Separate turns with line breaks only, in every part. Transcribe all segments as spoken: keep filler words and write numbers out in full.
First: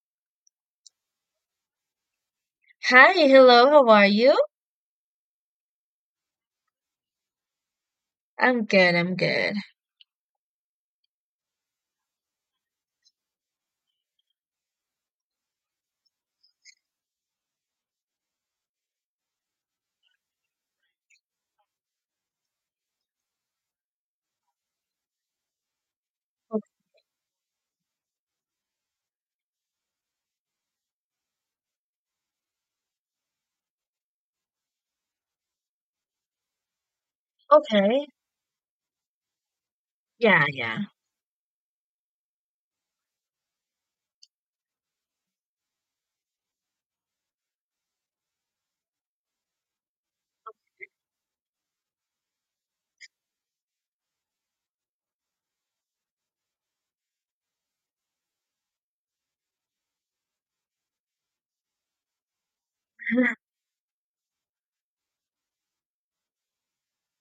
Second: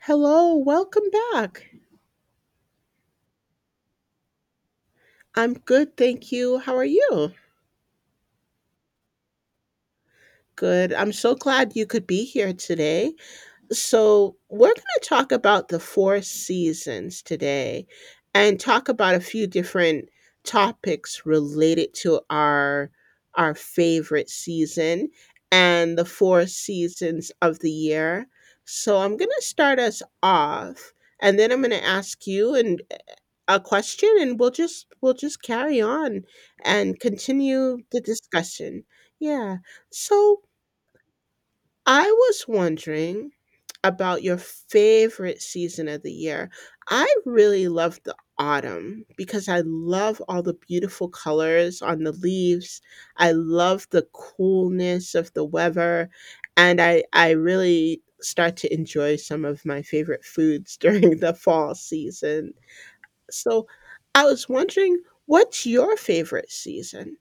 Hello, welcome back.
Hi, hello, how are you?
I'm good, thank you. How are you?
I'm good, I'm good.
Good. I'm so glad you could be here today. So, we're going to talk about the four seasons today and talk about a few different topics related to our our favorite season and the four
O-
seasons of the year. So, I'm going to start us off and then I'm going to ask you and a question and we'll just we'll just carry on and continue the
Okay,
discussion. Yeah. So
yeah, yeah.
I was wondering about your favorite season of the year. I really love the autumn because I love all the beautiful colors on the leaves. I love the coolness of the weather and I I really start to enjoy some of my favorite foods during the fall season. So, I was wondering, what's your favorite season?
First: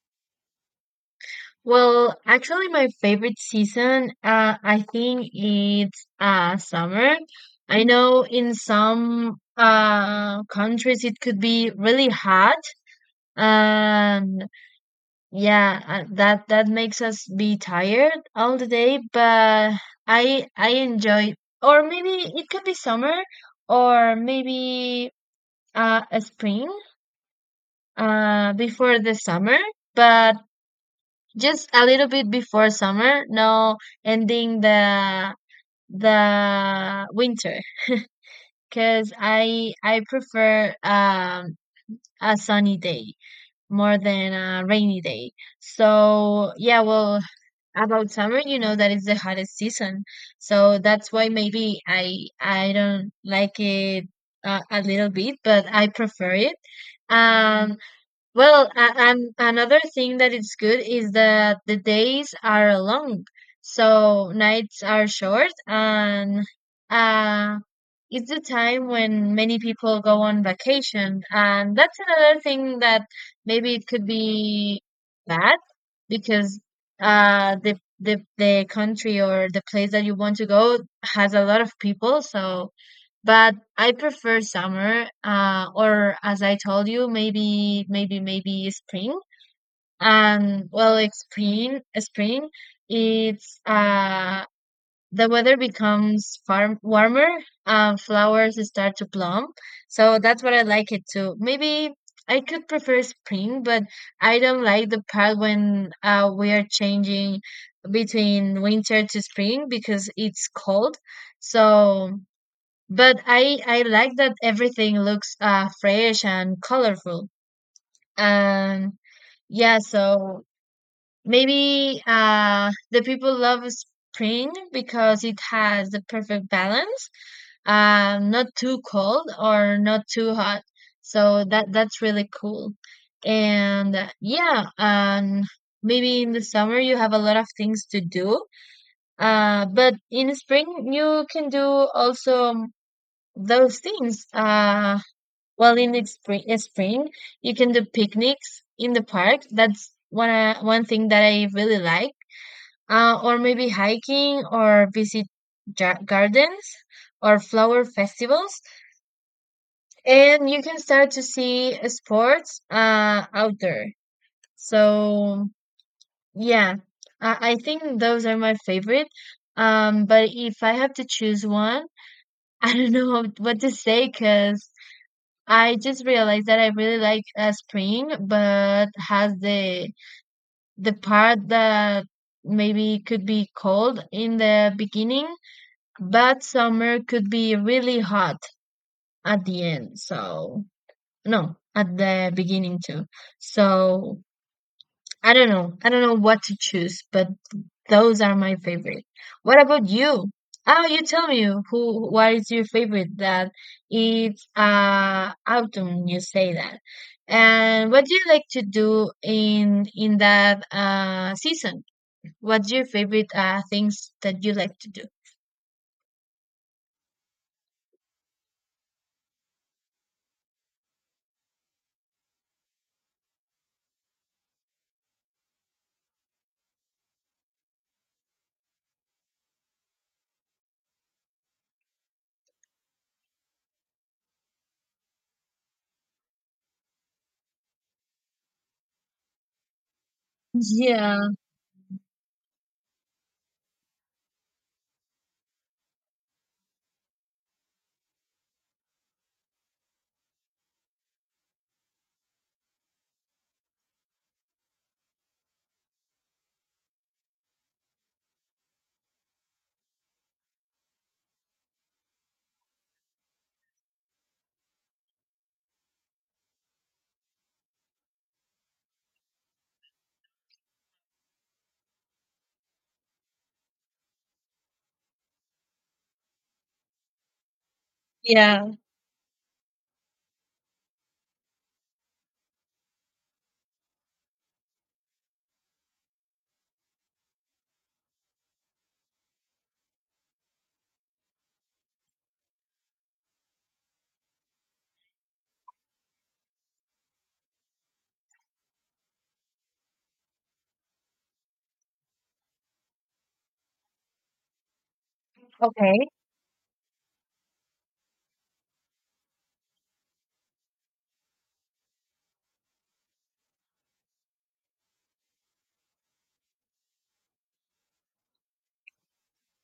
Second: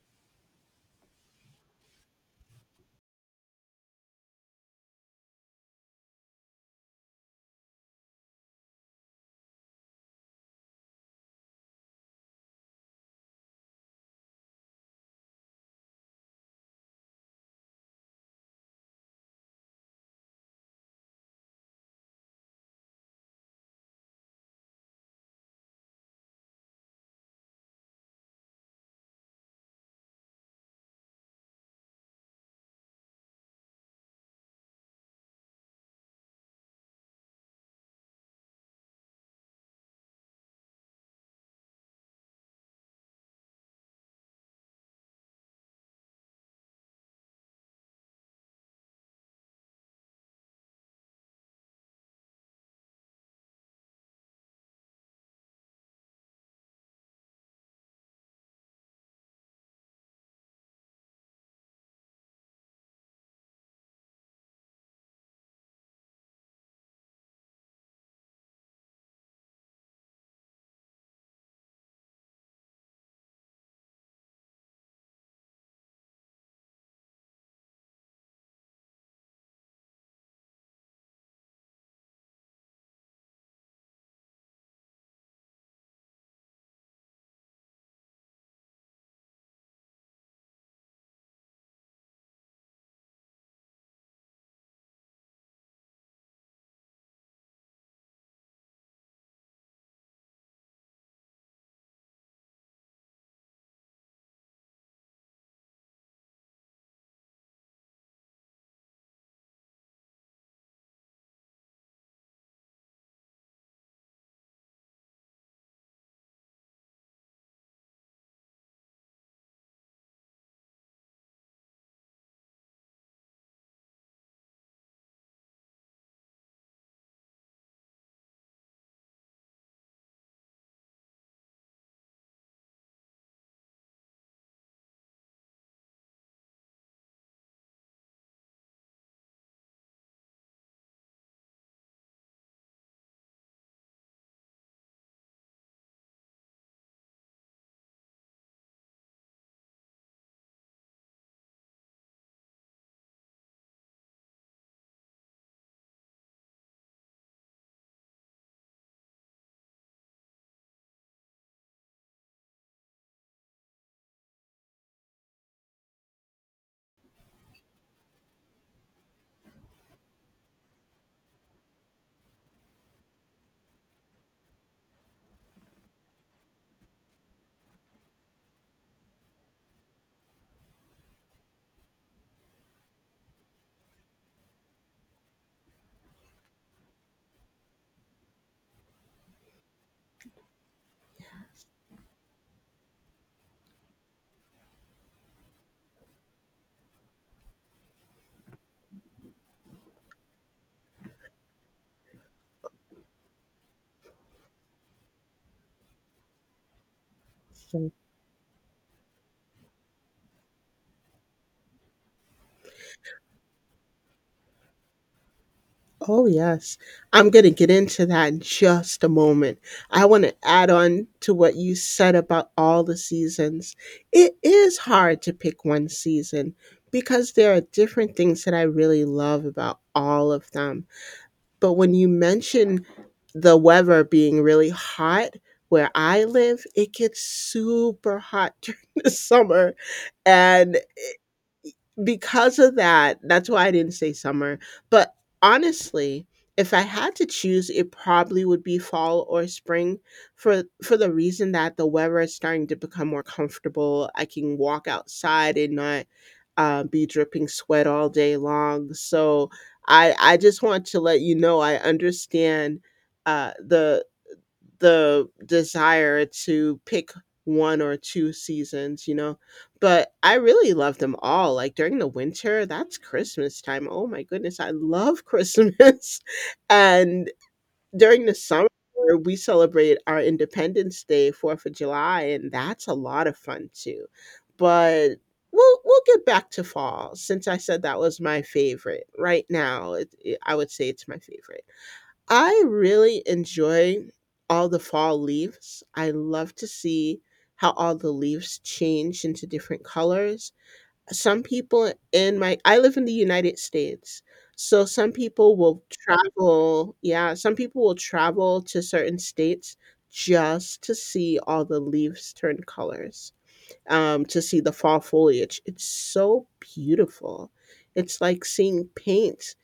Well, actually, my favorite season, uh, I think it's uh summer. I know in some uh countries it could be really hot, and yeah, uh, that that makes us be tired all the day. But I I enjoy, or maybe it could be summer, or maybe uh a spring. Uh before the summer, but just a little bit before summer, no ending the the winter because I I prefer um a sunny day more than a rainy day. So yeah, well, about summer, you know that it's the hottest season. So that's why maybe I I don't like it uh, a little bit, but I prefer it. Um Well, a- and another thing that is good is that the days are long, so nights are short, and uh, it's the time when many people go on vacation, and that's another thing that maybe it could be bad because uh, the the the country or the place that you want to go has a lot of people, so but I prefer summer, uh, or as I told you, maybe, maybe, maybe spring. And well, like spring, spring, it's uh, the weather becomes far warmer, and flowers start to bloom. So that's what I like it too. Maybe I could prefer spring, but I don't like the part when uh, we are changing between winter to spring because it's cold. So. But I I like that everything looks uh fresh and colorful. And yeah, so maybe uh the people love spring because it has the perfect balance. Uh, not too cold or not too hot. So that that's really cool. And uh, yeah, and maybe in the summer you have a lot of things to do. Uh, but in spring you can do also those things. Uh well, in the spring, uh, spring, you can do picnics in the park. That's one uh, one thing that I really like. Uh, or maybe hiking, or visit ja gardens, or flower festivals, and you can start to see uh, sports uh, out there. So yeah, I, I think those are my favorite. Um, but if I have to choose one, I don't know what to say because I just realized that I really like uh, spring, but has the the part that maybe could be cold in the beginning, but summer could be really hot at the end. So no, at the beginning too. So I don't know. I don't know what to choose, but those are my favorite. What about you? Oh, you tell me who what is your favorite. That it's uh autumn, you say that. And
So
what do you like to do in in that uh season? What's your favorite uh things that you like to do?
oh, yes. I'm gonna get into that in just a moment. I wanna add on to what you said about all the seasons. It is hard to pick one season because there are different things that I really love about all of them. But when you mention the weather being really hot where I live, it gets super hot during the summer, and
Yeah,
because of that, that's why I didn't say summer. But honestly, if I had to choose, it probably would be fall or spring for for the reason that the weather is starting to become more comfortable. I can walk outside and not uh, be dripping sweat all day long. So I I just want to let you know I understand uh, the the desire to pick one or two seasons, you know. But I really love them all. Like during the winter, that's Christmas time. Oh my goodness, I love Christmas. And during the summer,
yeah.
we celebrate our Independence Day, fourth of July, and that's a lot of fun too. But we'll we'll get back to fall since I said that was my favorite. Right now, it, it- I would say it's my favorite. I really enjoy all the fall leaves. I love to see how all the leaves change into different colors. Some people in my I live in the United States. So some people will
Okay.
travel, yeah, some people will travel to certain states just to see all the leaves turn colors. Um, to see the fall foliage. It's so beautiful. It's like seeing paint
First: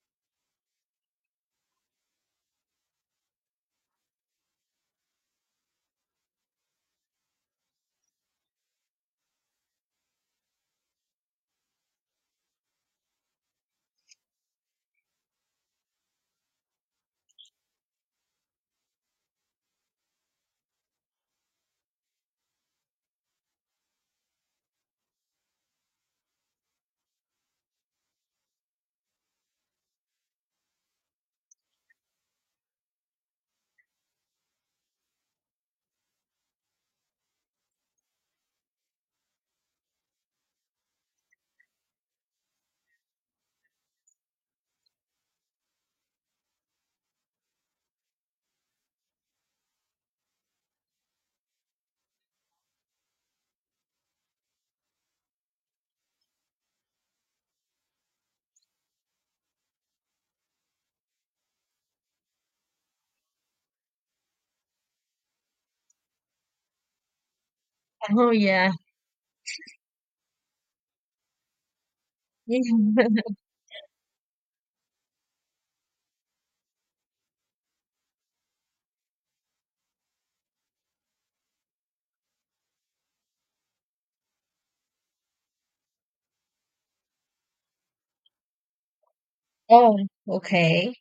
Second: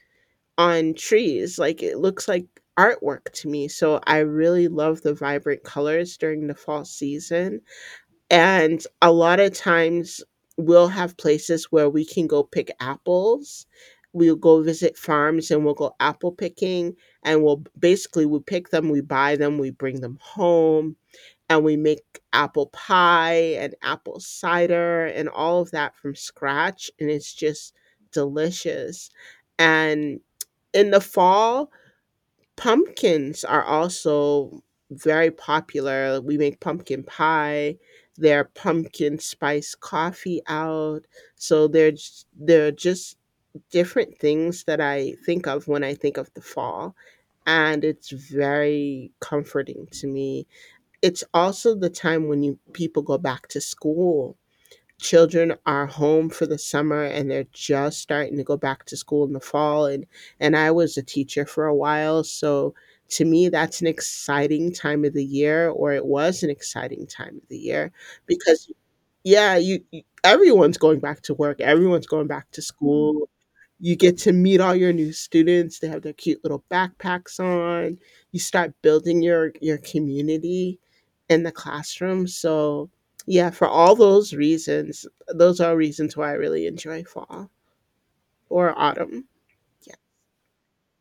on trees. Like it looks like artwork to me. So I really love the vibrant colors during the fall season. And a lot of times we'll have places where we can go pick apples. We'll go visit farms and we'll go apple picking and we'll basically we pick them, we buy them, we bring them home and we make apple pie and apple cider and all of that from scratch and it's just delicious. And in the fall, pumpkins are also very popular. We make pumpkin pie. There are pumpkin spice coffee out. So there's there are just different things that I think of when I think of the fall. And it's very comforting to me. It's also the time when you people go back to school, children are home for the summer and they're just starting to go back to school in the fall, and and I was a teacher for a while, so to me that's an exciting time of the year, or it was an exciting time of the year,
Oh yeah.
because yeah, you, you everyone's going back to work, everyone's going back to school, you get to meet all your new students, they have their cute little backpacks on, you start building your your community in the classroom. So yeah, for all those reasons, those are reasons why I really enjoy fall or autumn. Yeah,
Oh, okay.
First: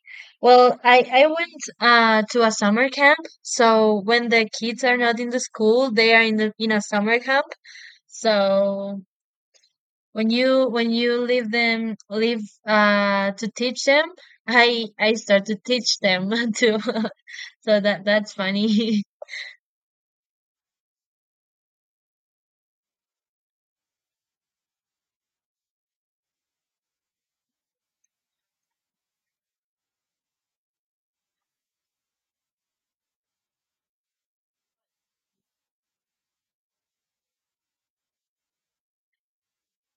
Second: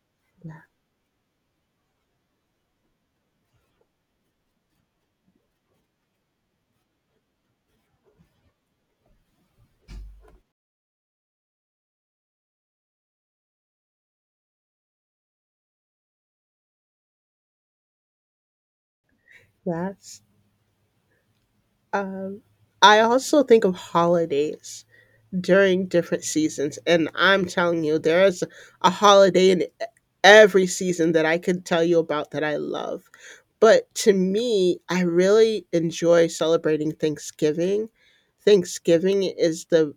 yeah,
Well, I I went uh to a summer camp. So when the kids are not in the school, they are in the in a summer camp. So when you when you leave them leave uh to teach them, I I start to teach them too. So that that's funny.
that's um, I also think of holidays during different seasons, and I'm telling you there's a holiday in every season that I could tell you about that I love. But to me, I really enjoy celebrating Thanksgiving. Thanksgiving is the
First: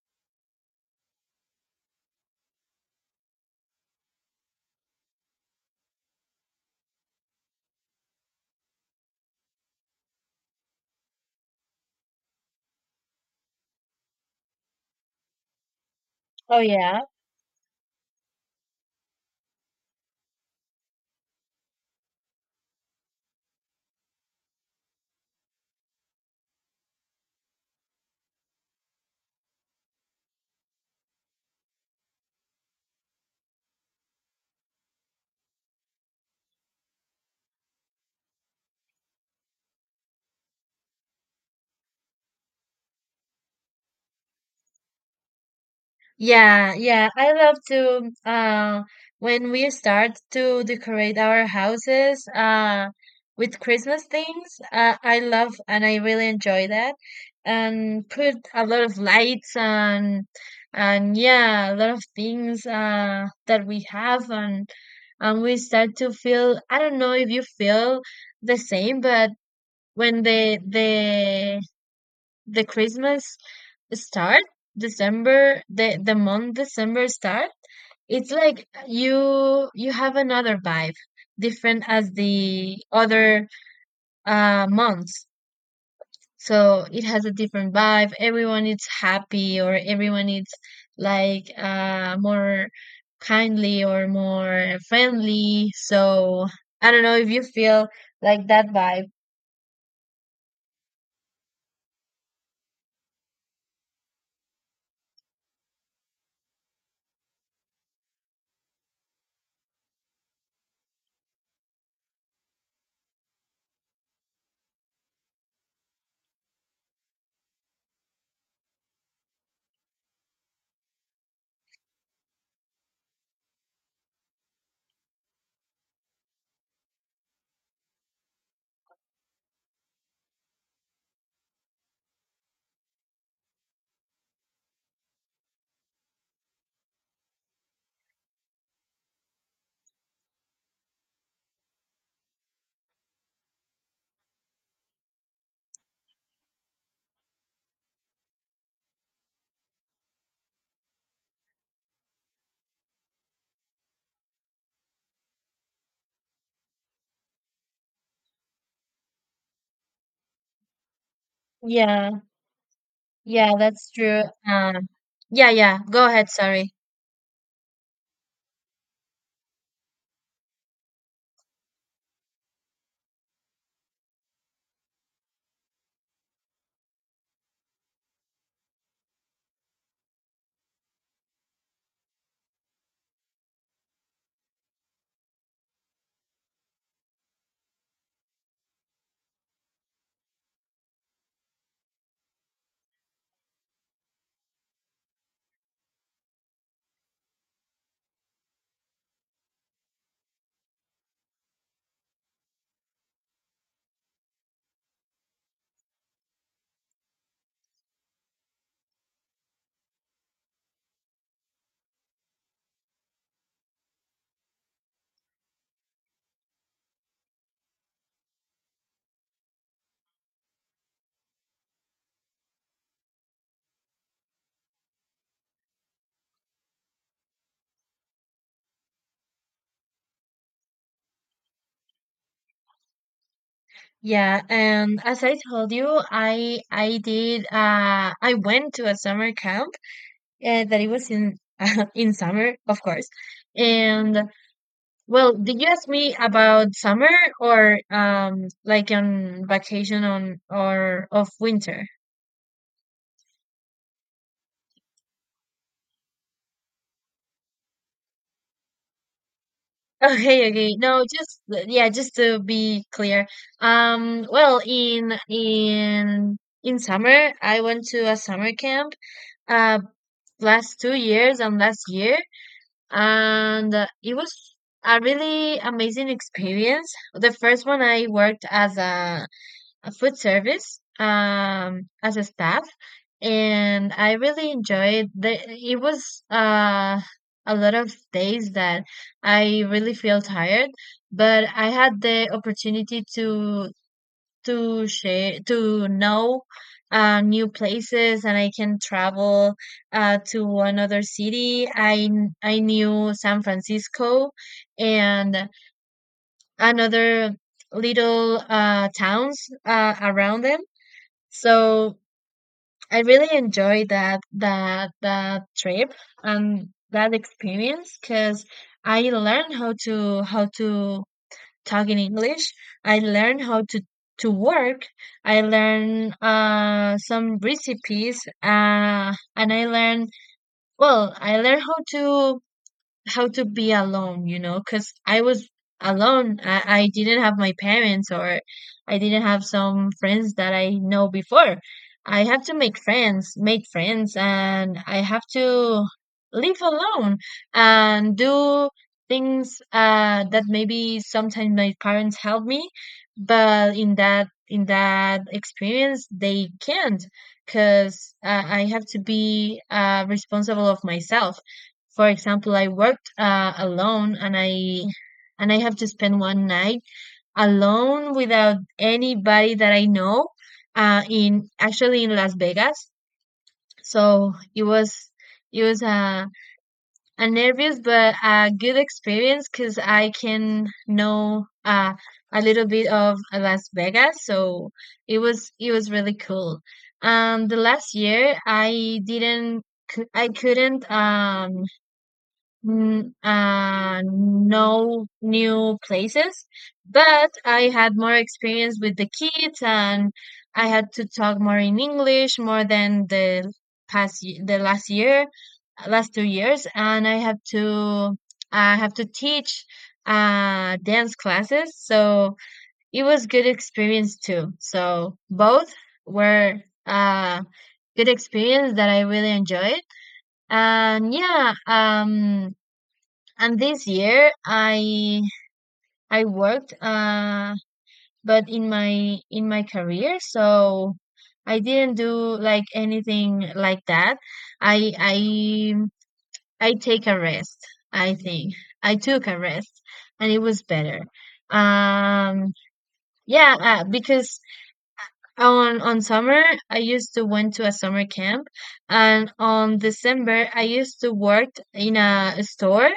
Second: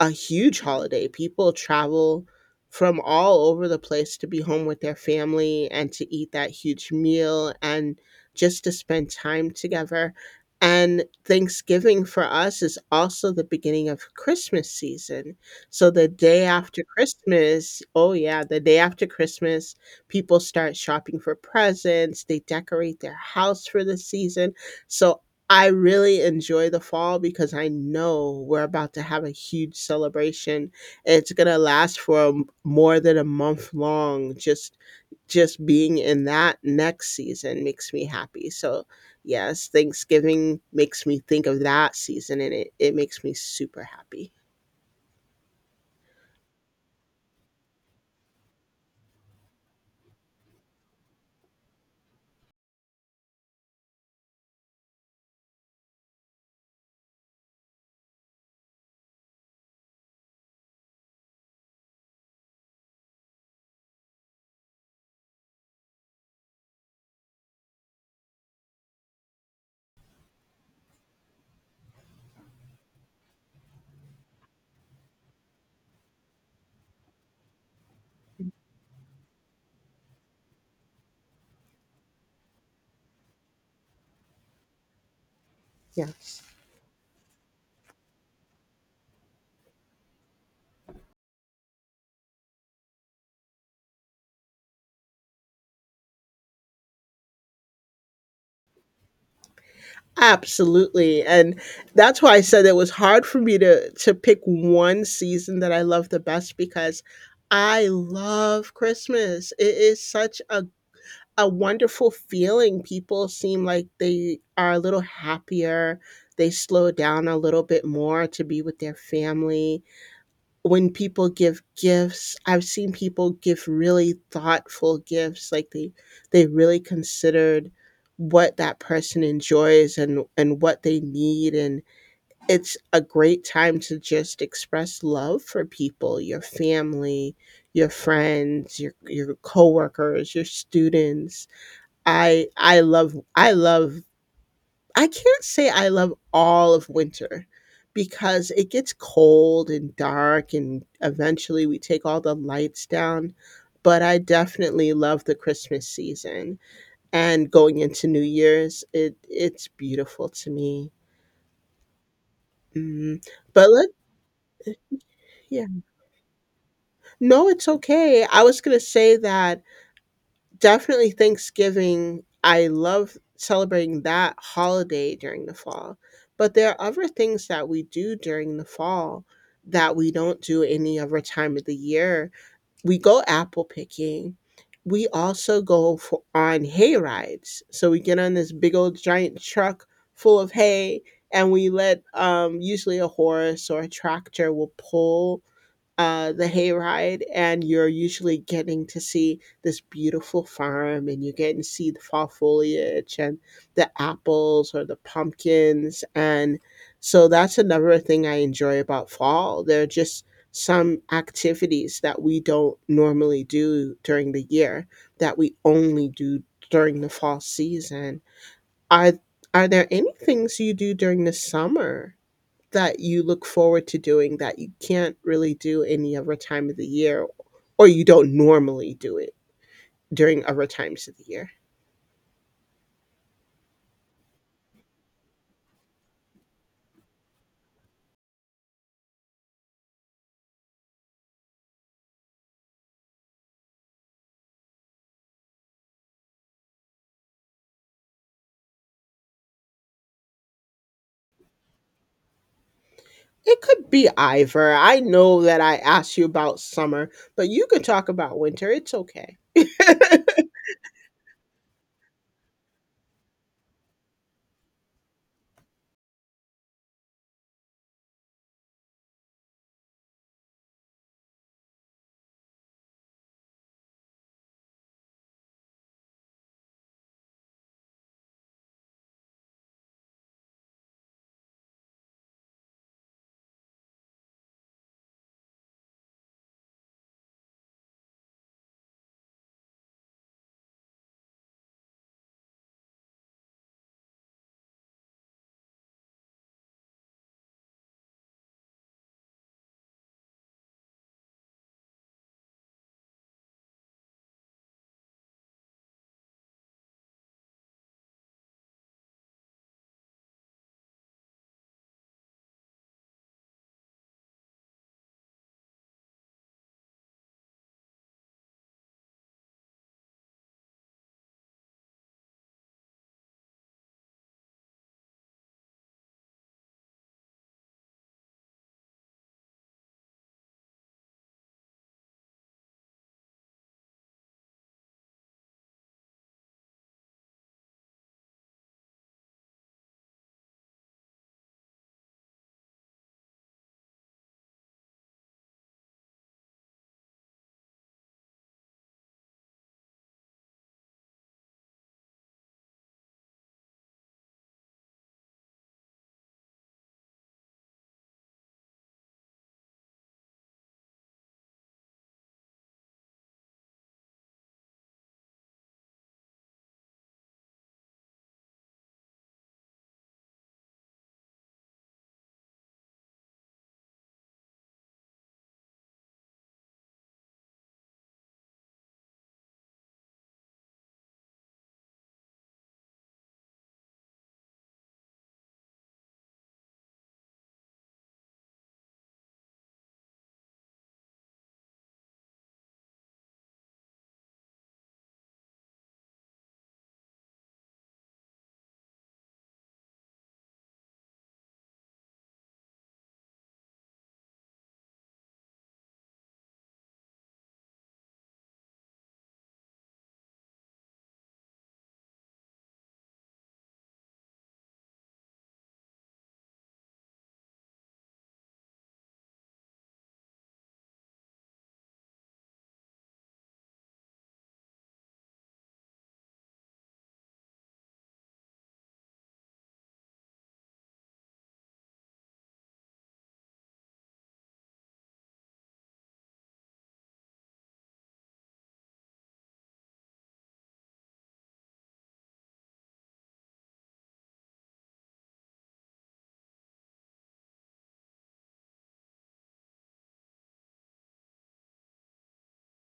a huge holiday. People travel from all over the place to be home with their family and to eat that huge meal and just to spend time together. And Thanksgiving for us is also the beginning of Christmas season. So the day
Oh
after
yeah.
Christmas, oh yeah, the day after Christmas, people start shopping for presents, they decorate their house for the season. So I really enjoy the fall because I know we're about to have a huge celebration. It's going to last for a m- more than a month long. Just just being in that next season makes me happy. So, yes, Thanksgiving makes me think of that season, and it, it makes me super happy.
Yeah, yeah, I love to uh, when we start to decorate our houses uh, with Christmas things. Uh, I love and I really enjoy that, and put a lot of lights and and yeah, a lot of things uh, that we have, and and we start to feel. I don't know if you feel the same. But when the the the Christmas start, December, the the month December start, it's like you you have another vibe, different as the other uh months.
Yes.
So it has a different vibe. Everyone is happy or everyone is like uh more kindly or more friendly. So I don't know if you feel like that vibe.
Absolutely, and that's why I said it was hard for me to to pick one season that I love the best, because I love Christmas. It is such a a wonderful feeling. People seem like they are a little happier. They slow down a little bit more to be with their family. When people give gifts, I've seen people give really thoughtful gifts, like they they really considered what that person enjoys and and what they need, and it's a great time to just express love for people, your family, your friends, your your coworkers, your students. I i love i love I can't say I love all of winter because it gets cold and dark, and eventually we take all the lights down. But I definitely love the Christmas season and going into New Year's. It it's beautiful to me.
Yeah,
Mm,
yeah,
but
that's
let
true. Um, yeah,
yeah.
yeah. Go ahead, sorry.
No, it's okay. I was gonna say that definitely Thanksgiving. I love celebrating that holiday during the fall. But there are other things that we do during the fall that we don't do any other time of the year. We go apple picking. We also go for, on hay rides. So we get on this big old giant truck full of hay, and we let um, usually a horse or a tractor will pull uh, the hayride, and you're usually getting to see this beautiful farm, and you get to see the fall foliage and the apples or the pumpkins, and so that's another thing I enjoy about fall. There are just some activities that we don't normally do during the year that we only do during the fall season. Are are there any things you do during the summer that you look forward to doing that you can't really do any other time of the year, or you don't normally do it during other times of the year?
Yeah, and as I told you, I I did uh I went to a summer camp uh, that it was in in summer, of course. And well, did you ask me about summer or um like on vacation on or of winter?
It could be either. I know that I asked you about summer, but you can talk about winter. It's okay.
Okay, okay. No, just yeah, just to be clear. Um, well, in in in summer, I went to a summer camp uh last two years and last year, and uh, it was a really amazing experience. The first one I worked as a, a food service um as a staff, and I really enjoyed the it was uh a lot of days that I really feel tired. But I had the opportunity to to share to know uh, new places, and I can travel uh, to another city. I kn- I knew San Francisco and another little uh, towns uh, around them. So I really enjoyed that that that trip and that experience because I learned how to how to talking English. I learned how to to work. I learned uh, some recipes, uh, and I learned well. I learned how to how to be alone, you know, because I was alone. I, I didn't have my parents, or I didn't have some friends that I know before. I have to make friends, make friends, and I have to live alone and do things uh, that maybe sometimes my parents help me. But in that in that experience they can't because uh, I have to be uh, responsible of myself. For example, I worked uh, alone, and I and I have to spend one night alone without anybody that I know uh, in actually in Las Vegas. So it was it was uh, a nervous but a good experience because I can know uh, a little bit of Las Vegas. So it was it was really cool. Um, the last year I didn't cou- I couldn't um Mm, uh, no new places. But I had more experience with the kids, and I had to talk more in English more than the past y- the last year, last two years. And I have to I have to teach uh dance classes, so it was good experience too. So both were uh good experience that I really enjoyed. And yeah, um and this year i i worked uh but in my in my career, so I didn't do like anything like that. i i I take a rest. I think I took a rest, and it was better. um yeah, uh, because on on summer I used to went to a summer camp, and on December I used to work in a store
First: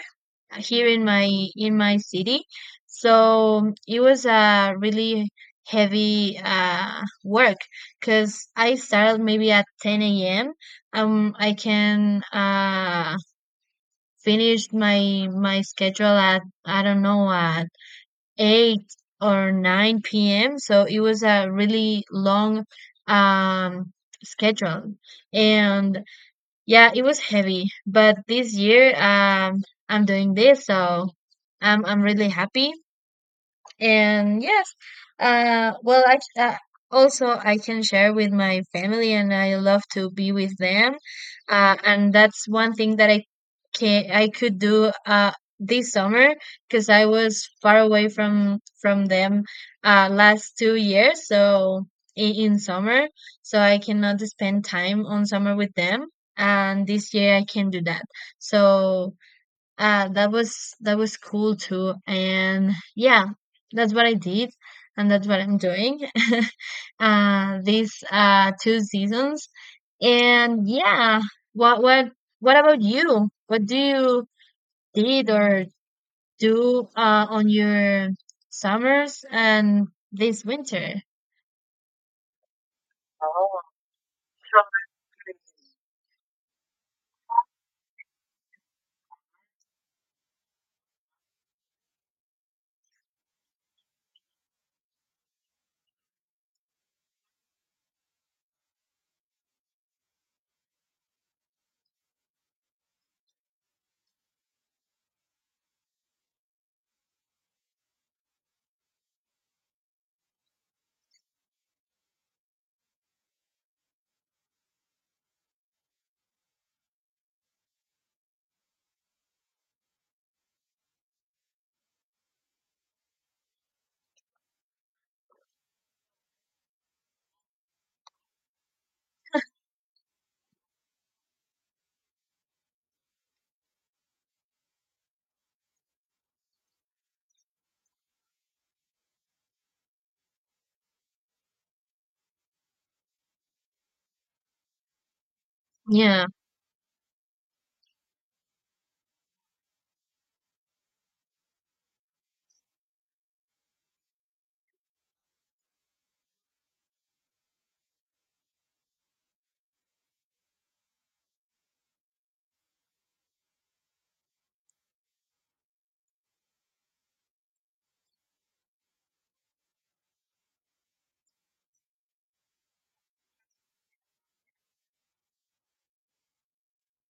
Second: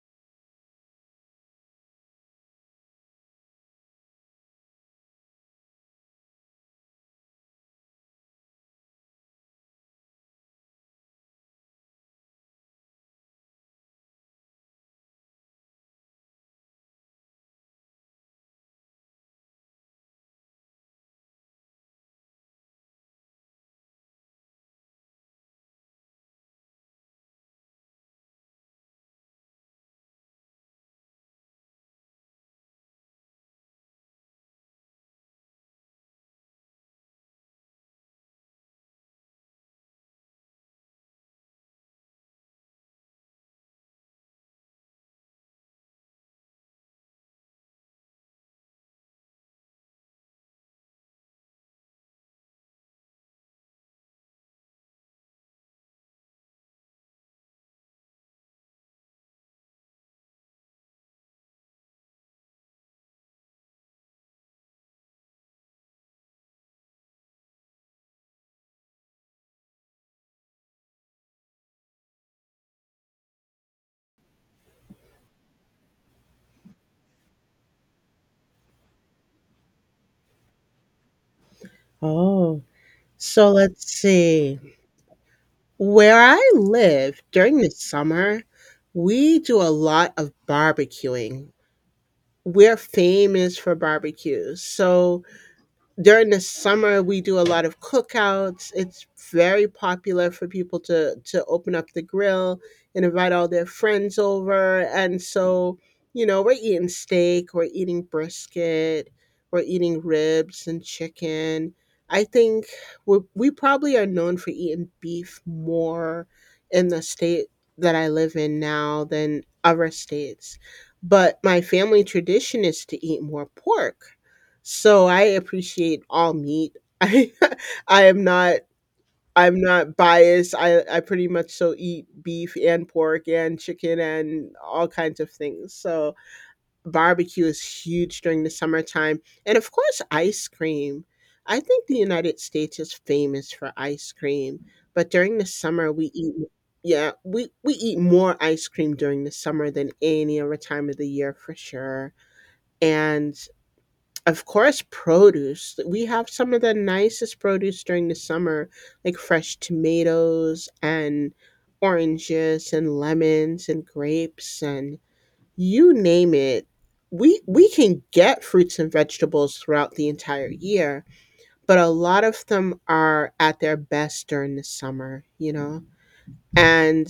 here in my in my city. So it was a really heavy uh work because I started maybe at ten a.m. um I can uh finish my my schedule at I don't know uh eight or nine p m. So it was a really long um, schedule. And yeah, it was heavy. But this year, um, I'm doing this. So I'm, I'm really happy. And yes, uh, well, I uh, also I can share with my family, and I love to be with them. Uh, and that's one thing that I can I could do uh this summer because I was far away from from them uh last two years. So in, in summer, so I cannot spend time on summer with them. And this year I can do that. So uh that was that was cool too. And yeah, that's what I did, and that's what I'm doing. Uh these uh two seasons. And yeah, what what what about you? What do you did or do uh on your summers and this winter?
Oh, so let's see. Where I live during the summer, we do a lot of barbecuing. We're famous for barbecues. So during the summer we do a lot of cookouts. It's very popular for people to to open up the grill and invite all their friends over, and so you know, we're eating steak, we're eating brisket, we're eating ribs and chicken. I think we we probably are known for eating beef more in the state that I live in now than other states, but my family tradition is to eat more pork. So I appreciate all meat. I I am not I'm not biased. I, I pretty much so eat beef and pork and chicken and all kinds of things. So barbecue is huge during the summertime. And of course ice cream. I think the United States is famous for ice cream. But during the summer we
Yeah.
eat yeah, we, we eat more ice cream during the summer than any other time of the year for sure. And of course, produce. We have some of the nicest produce during the summer, like fresh tomatoes and oranges and lemons and grapes and you name it. We we can get fruits and vegetables throughout the entire year, but a lot of them are at their best during the summer, you know? And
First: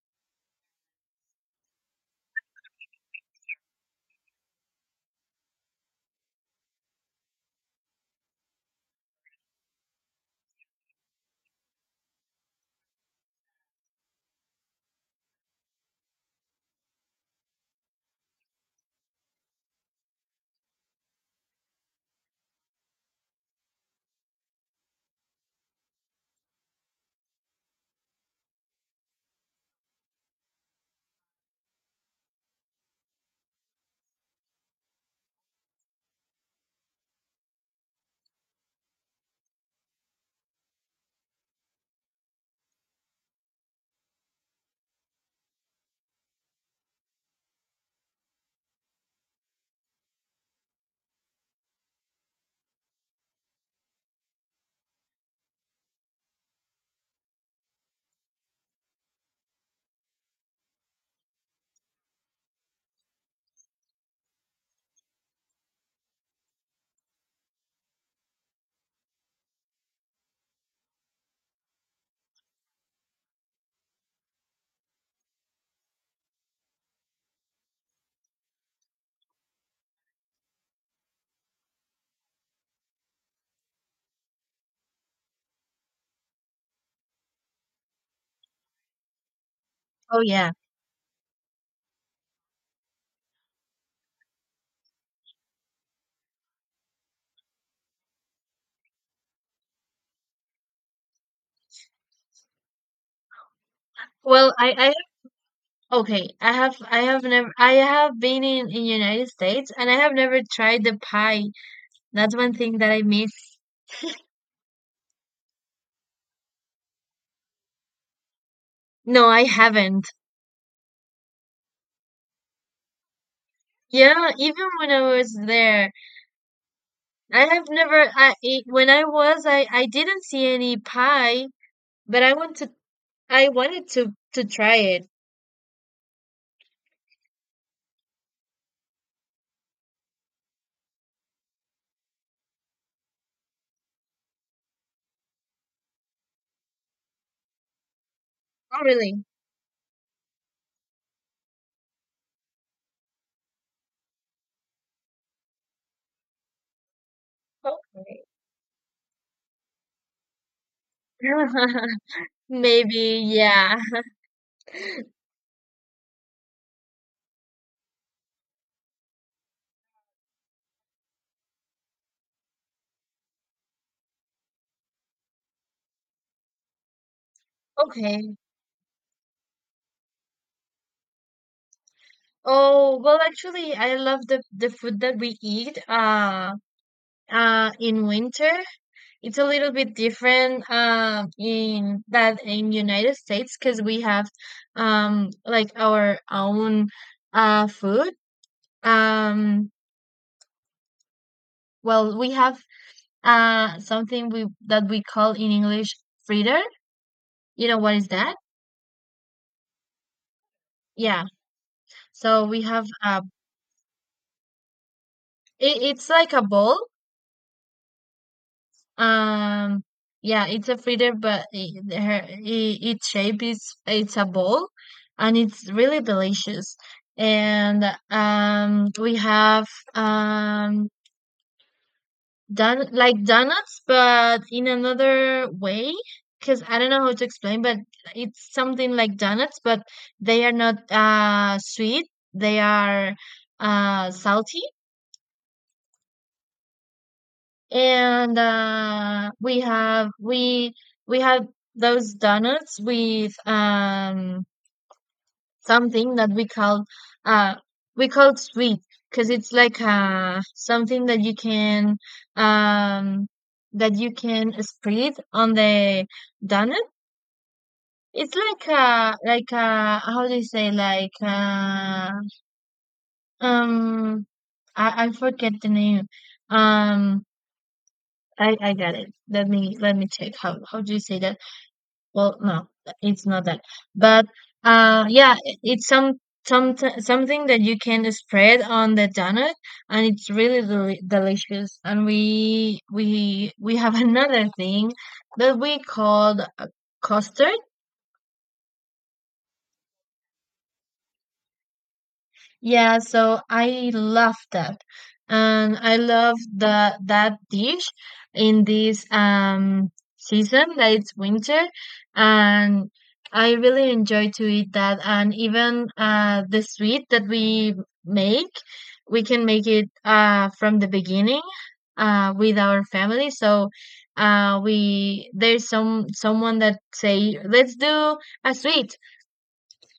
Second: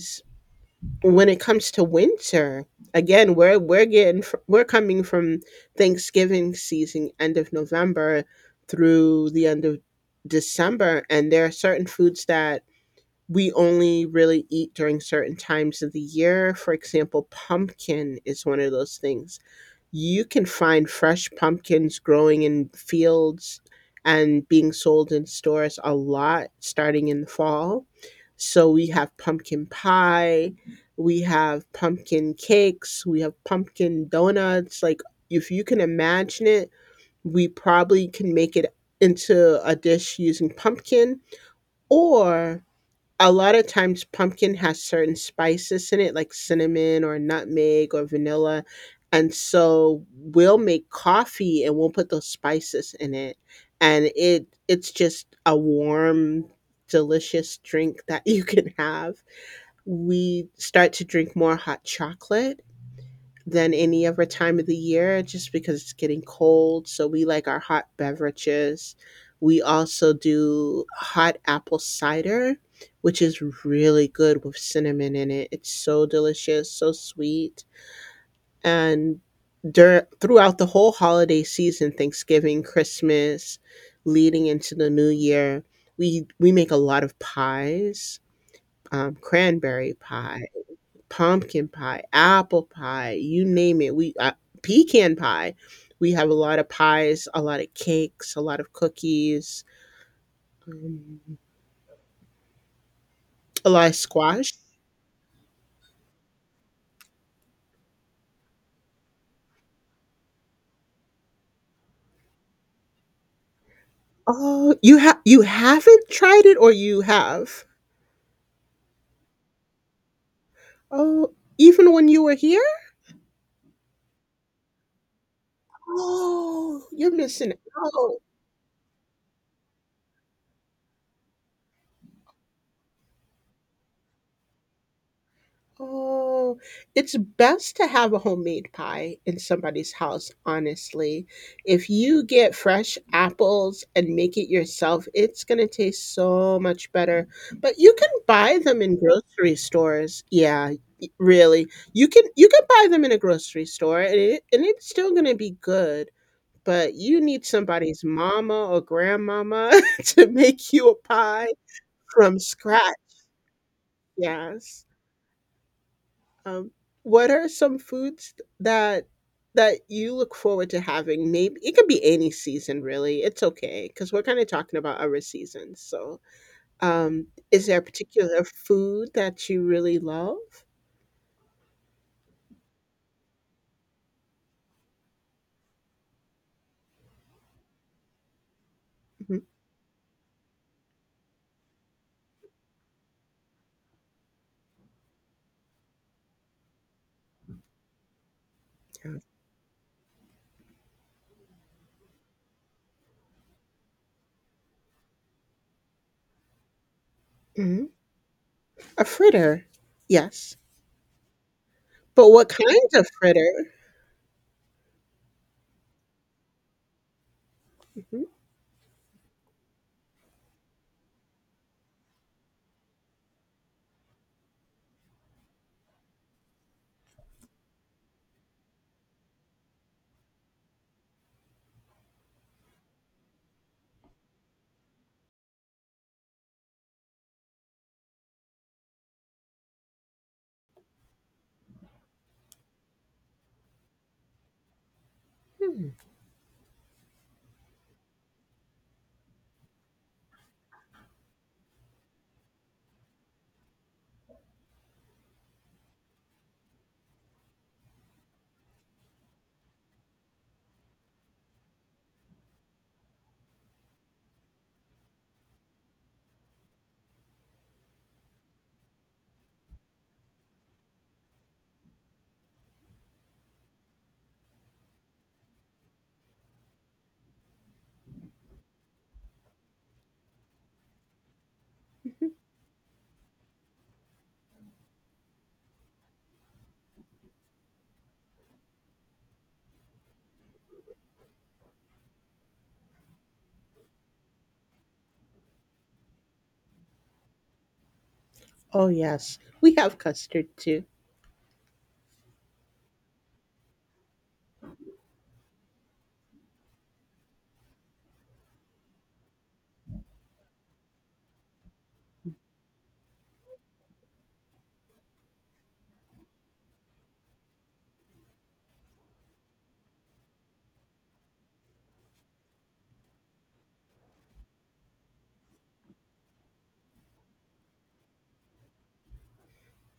when it comes to winter, again, we're we're getting fr- we're coming from Thanksgiving season, end of November through the end of December, and there are certain foods that we only really eat during certain times of the year. For example, pumpkin is one of those things. You can find fresh pumpkins growing in fields and being sold in stores a lot starting in the fall. So we have pumpkin pie, we have pumpkin cakes, we have pumpkin donuts. Like, if you can imagine it, we probably can make it into a dish using pumpkin. Or a lot of times pumpkin has certain spices in it like cinnamon or nutmeg or vanilla, and so we'll make coffee and we'll put those spices in it, and it it's just a warm, delicious drink that you can have. We start to drink more hot chocolate than any other time of the year, just because it's getting cold. So we like our hot beverages. We also do hot apple cider, which is really good with cinnamon in it. It's so delicious, so sweet. And dur- throughout the whole holiday season, Thanksgiving, Christmas, leading into the new year, we, we make a lot of pies, um, cranberry
Oh
pie,
yeah.
pumpkin pie, apple pie, you name it. We uh, pecan pie. We have a lot of pies, a lot of cakes, a lot of cookies, um, a lot of squash.
Well, I, I okay. I have I have never I have been in in United States, and I have never tried the pie. That's one thing that I miss.
Oh, you have, you haven't tried it, or you have?
No, I haven't.
Oh, even when you were here?
Yeah, even when I was there,
Oh, you're
I
missing
have never
out.
I ate, when I was I I didn't see any pie. But I want to I wanted to to try it.
Oh, it's best to have a homemade pie in somebody's house, honestly. If you get fresh apples and make it yourself, it's going to taste so much better. But you can buy
Oh,
them in
really?
grocery stores. Yeah, y- really. You can, you can buy them in a grocery store and it, and it's still going to be good, but you need somebody's
Okay.
mama or grandmama to make you a pie from scratch.
Maybe, yeah.
Yes. Um, what are some foods that that you look forward to having? Maybe it could be any season, really. It's okay because we're kind of talking about other seasons. So, um, is there a
Okay.
particular food that you really love?
Oh, well, actually, I love the the food that we eat uh uh in winter.
Mhm.
It's a little bit different um in that in United States because we have um like our own uh food.
Yeah.
um well, we have uh something we that we call in English fritter. You know
Mhm.
what is that?
A fritter, yes.
Yeah.
But
So
what
we have
kind of
uh
fritter?
it, it's like a bowl. Um, yeah, it's a feeder, but i- her, i- its shape is it's a ball, and it's really delicious. And um, we have um done like donuts, but in another way, because I don't know how to explain. But it's something like donuts, but they are not uh sweet. They are uh salty.
Mhm.
And uh, we have we we had those donuts with um something that we call, uh we call sweet, because it's like uh something that you can, um that you can spread on the donut. It's like uh like uh how do you say, like uh um I, I forget the name. um I I got it. Let me let me check how how do you say that. Well, no, it's not that. But uh, yeah, it- it's some some something that you can spread on the donut, and it's really deli delicious. And we we we have another thing that we called, uh, custard.
Oh yes, we have custard too.
Yeah, so I love that. And I love the that dish in this um season that it's winter. And I really enjoy to eat that, and even uh the sweet that we make, we can make it uh from the beginning uh with our family. So uh we there's some someone that say let's do a sweet,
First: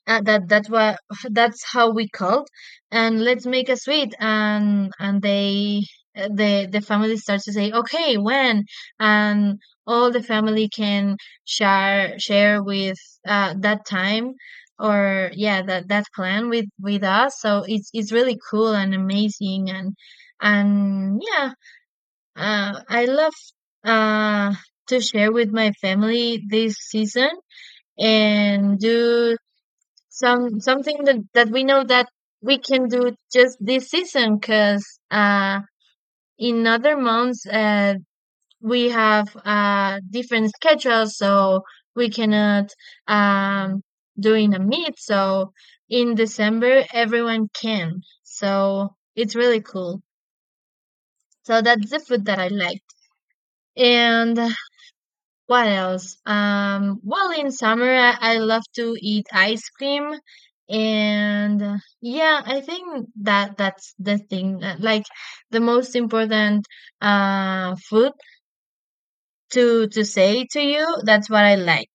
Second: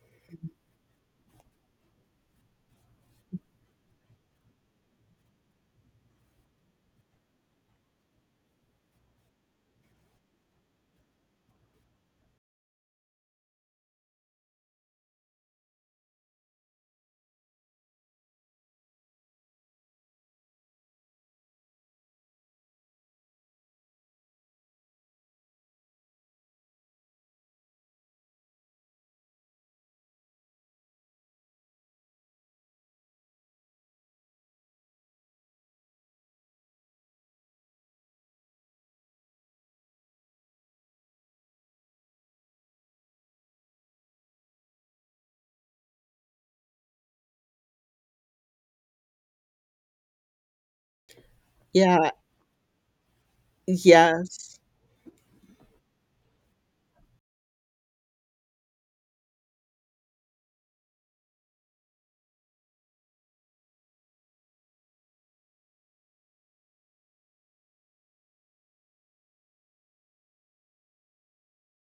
uh, that that's what that's how we called. And let's make a suite, and and they, uh, the the family starts to say okay when, and all the family can share share with, uh, that time or yeah, that that plan with with us. So it's it's really cool and amazing. And and yeah. uh, I love uh to share with my family this season, and do some something that, that we know that we can do just this season because uh, in other months uh, we have uh, different schedules. So we cannot um, doing a meet. So in December everyone can, so it's really cool. So that's the
Yeah.
food that I liked. And
Yes.
what else? Um, well, in summer, I, I love to eat ice cream. And uh, yeah, I think that that's the thing. uh, Like the most important uh food to to say to you. That's what I like.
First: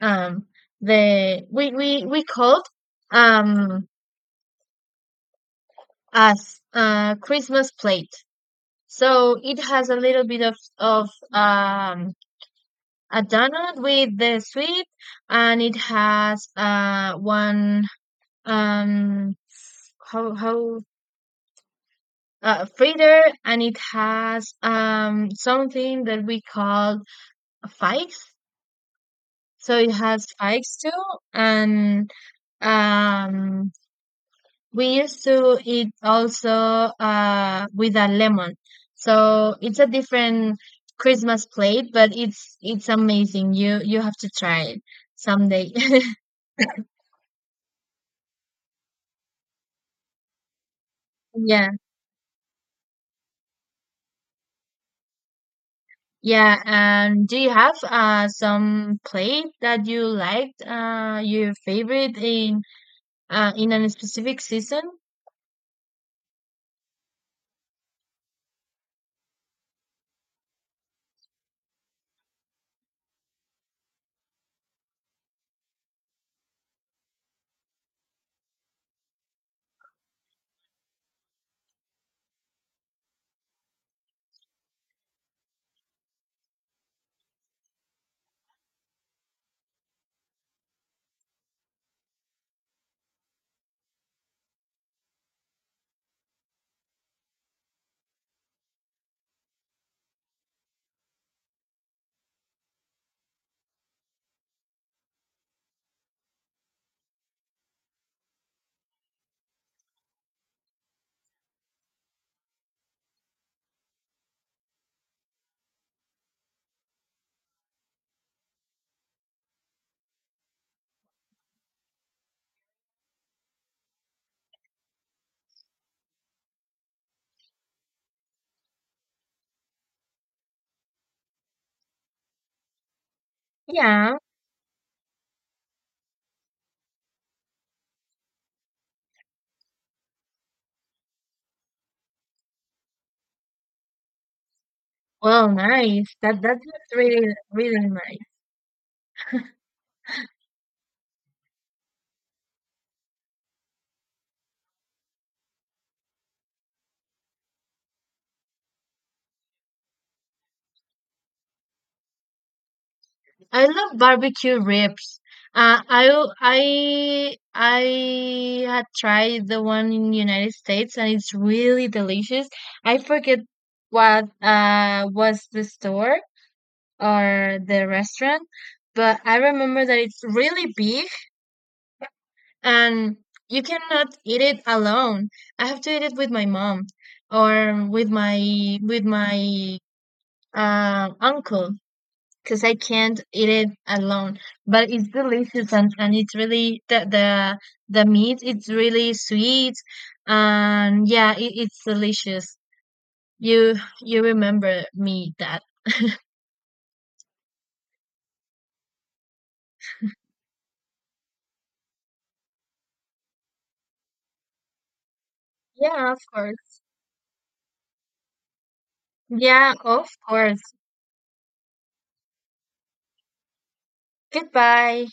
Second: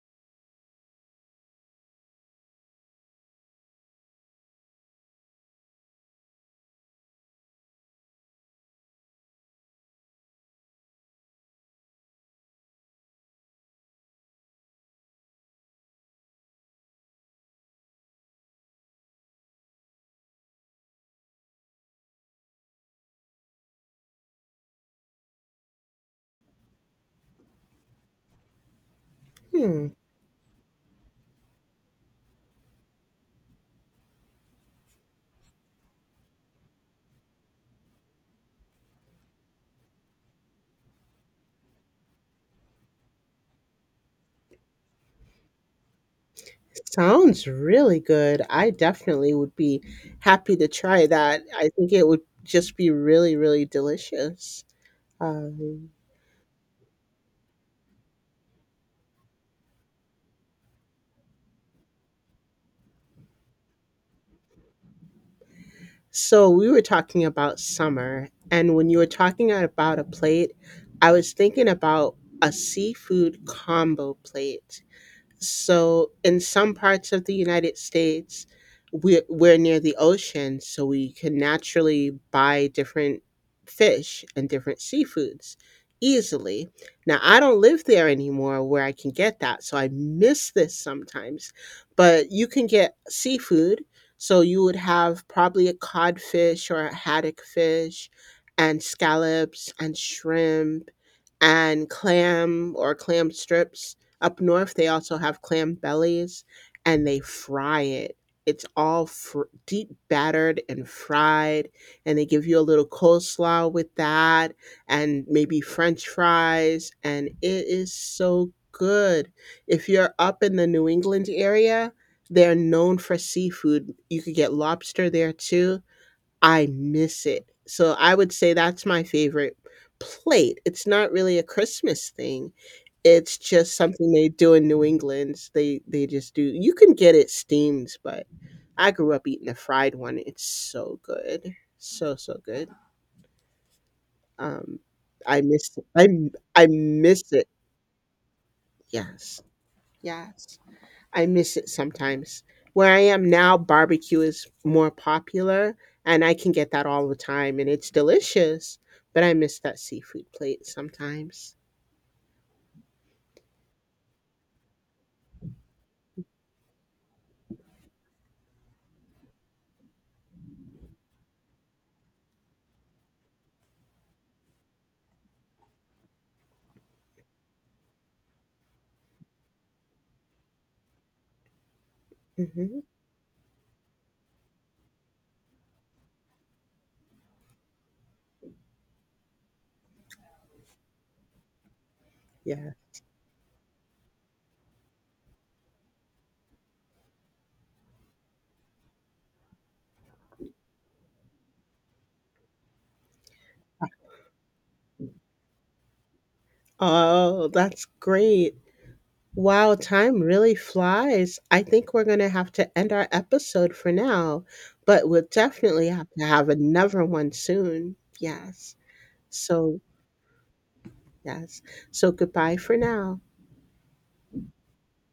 Um, the we we we called, um as uh Christmas plate. So it has a little bit of of um a donut with the sweet. And it has uh one, um how how uh, fritter. And it has um something that we call fikes. So
Hmm.
it has fikes too. And um we used to eat also uh with a lemon. So it's a different Christmas plate, but it's it's amazing. You you have to try it someday.
Sounds really good. I definitely would be happy to try that. I
Yeah.
think it would just be really, really delicious. Um,
Yeah, and do you have uh some play that you liked, uh your favorite in uh in a specific season?
so we were talking about summer, and when you were talking about a plate, I was thinking about a seafood combo plate. So, in some parts of the United States, we're, we're near the ocean, so we can naturally buy different fish and different seafoods easily. Now, I don't live there anymore where I can get that, so I miss this sometimes. But you can get seafood, so you would have probably a codfish or a haddock fish, and scallops and shrimp and clam or clam strips. Up north, they also have clam bellies and they fry it. It's all fr- deep battered and fried, and they give you a little coleslaw with that, and maybe French fries, and it is so good. If you're up in the New England area, they're known for seafood. You could get lobster there too. I miss it. So I would say that's my favorite plate. It's not really a Christmas thing. It's just something
Yeah.
they do in New England. They they just do. You can get it steamed, but I grew up eating a fried one. It's so good. So so good. Um I
Well,
miss it. I
nice. That that's
I
really
miss it.
really nice.
Yes. Yes. I miss it sometimes. Where I am now, barbecue is more popular and I can get that all the time and it's delicious, but I miss that seafood plate sometimes.
I love barbecue ribs. Uh, I al- I I had tried the one in United States, and it's really delicious. I forget what uh was the store or the restaurant, but I remember that it's really big,
Hmm.
and you cannot eat it alone. I have to eat it with my mom, or with my with my uh, uncle, because
Yeah.
I can't eat it alone. But it's delicious, and, and it's really the the the meat. It's really sweet. And yeah, it, it's delicious. You you remember me that?
Oh, that's great. Wow, time really flies. I think we're going to have to end our episode for now, but we'll definitely have
Yeah, of
to have
course.
another one soon. Yes.
Yeah,
So,
of course.
yes. So, goodbye for now.
Goodbye.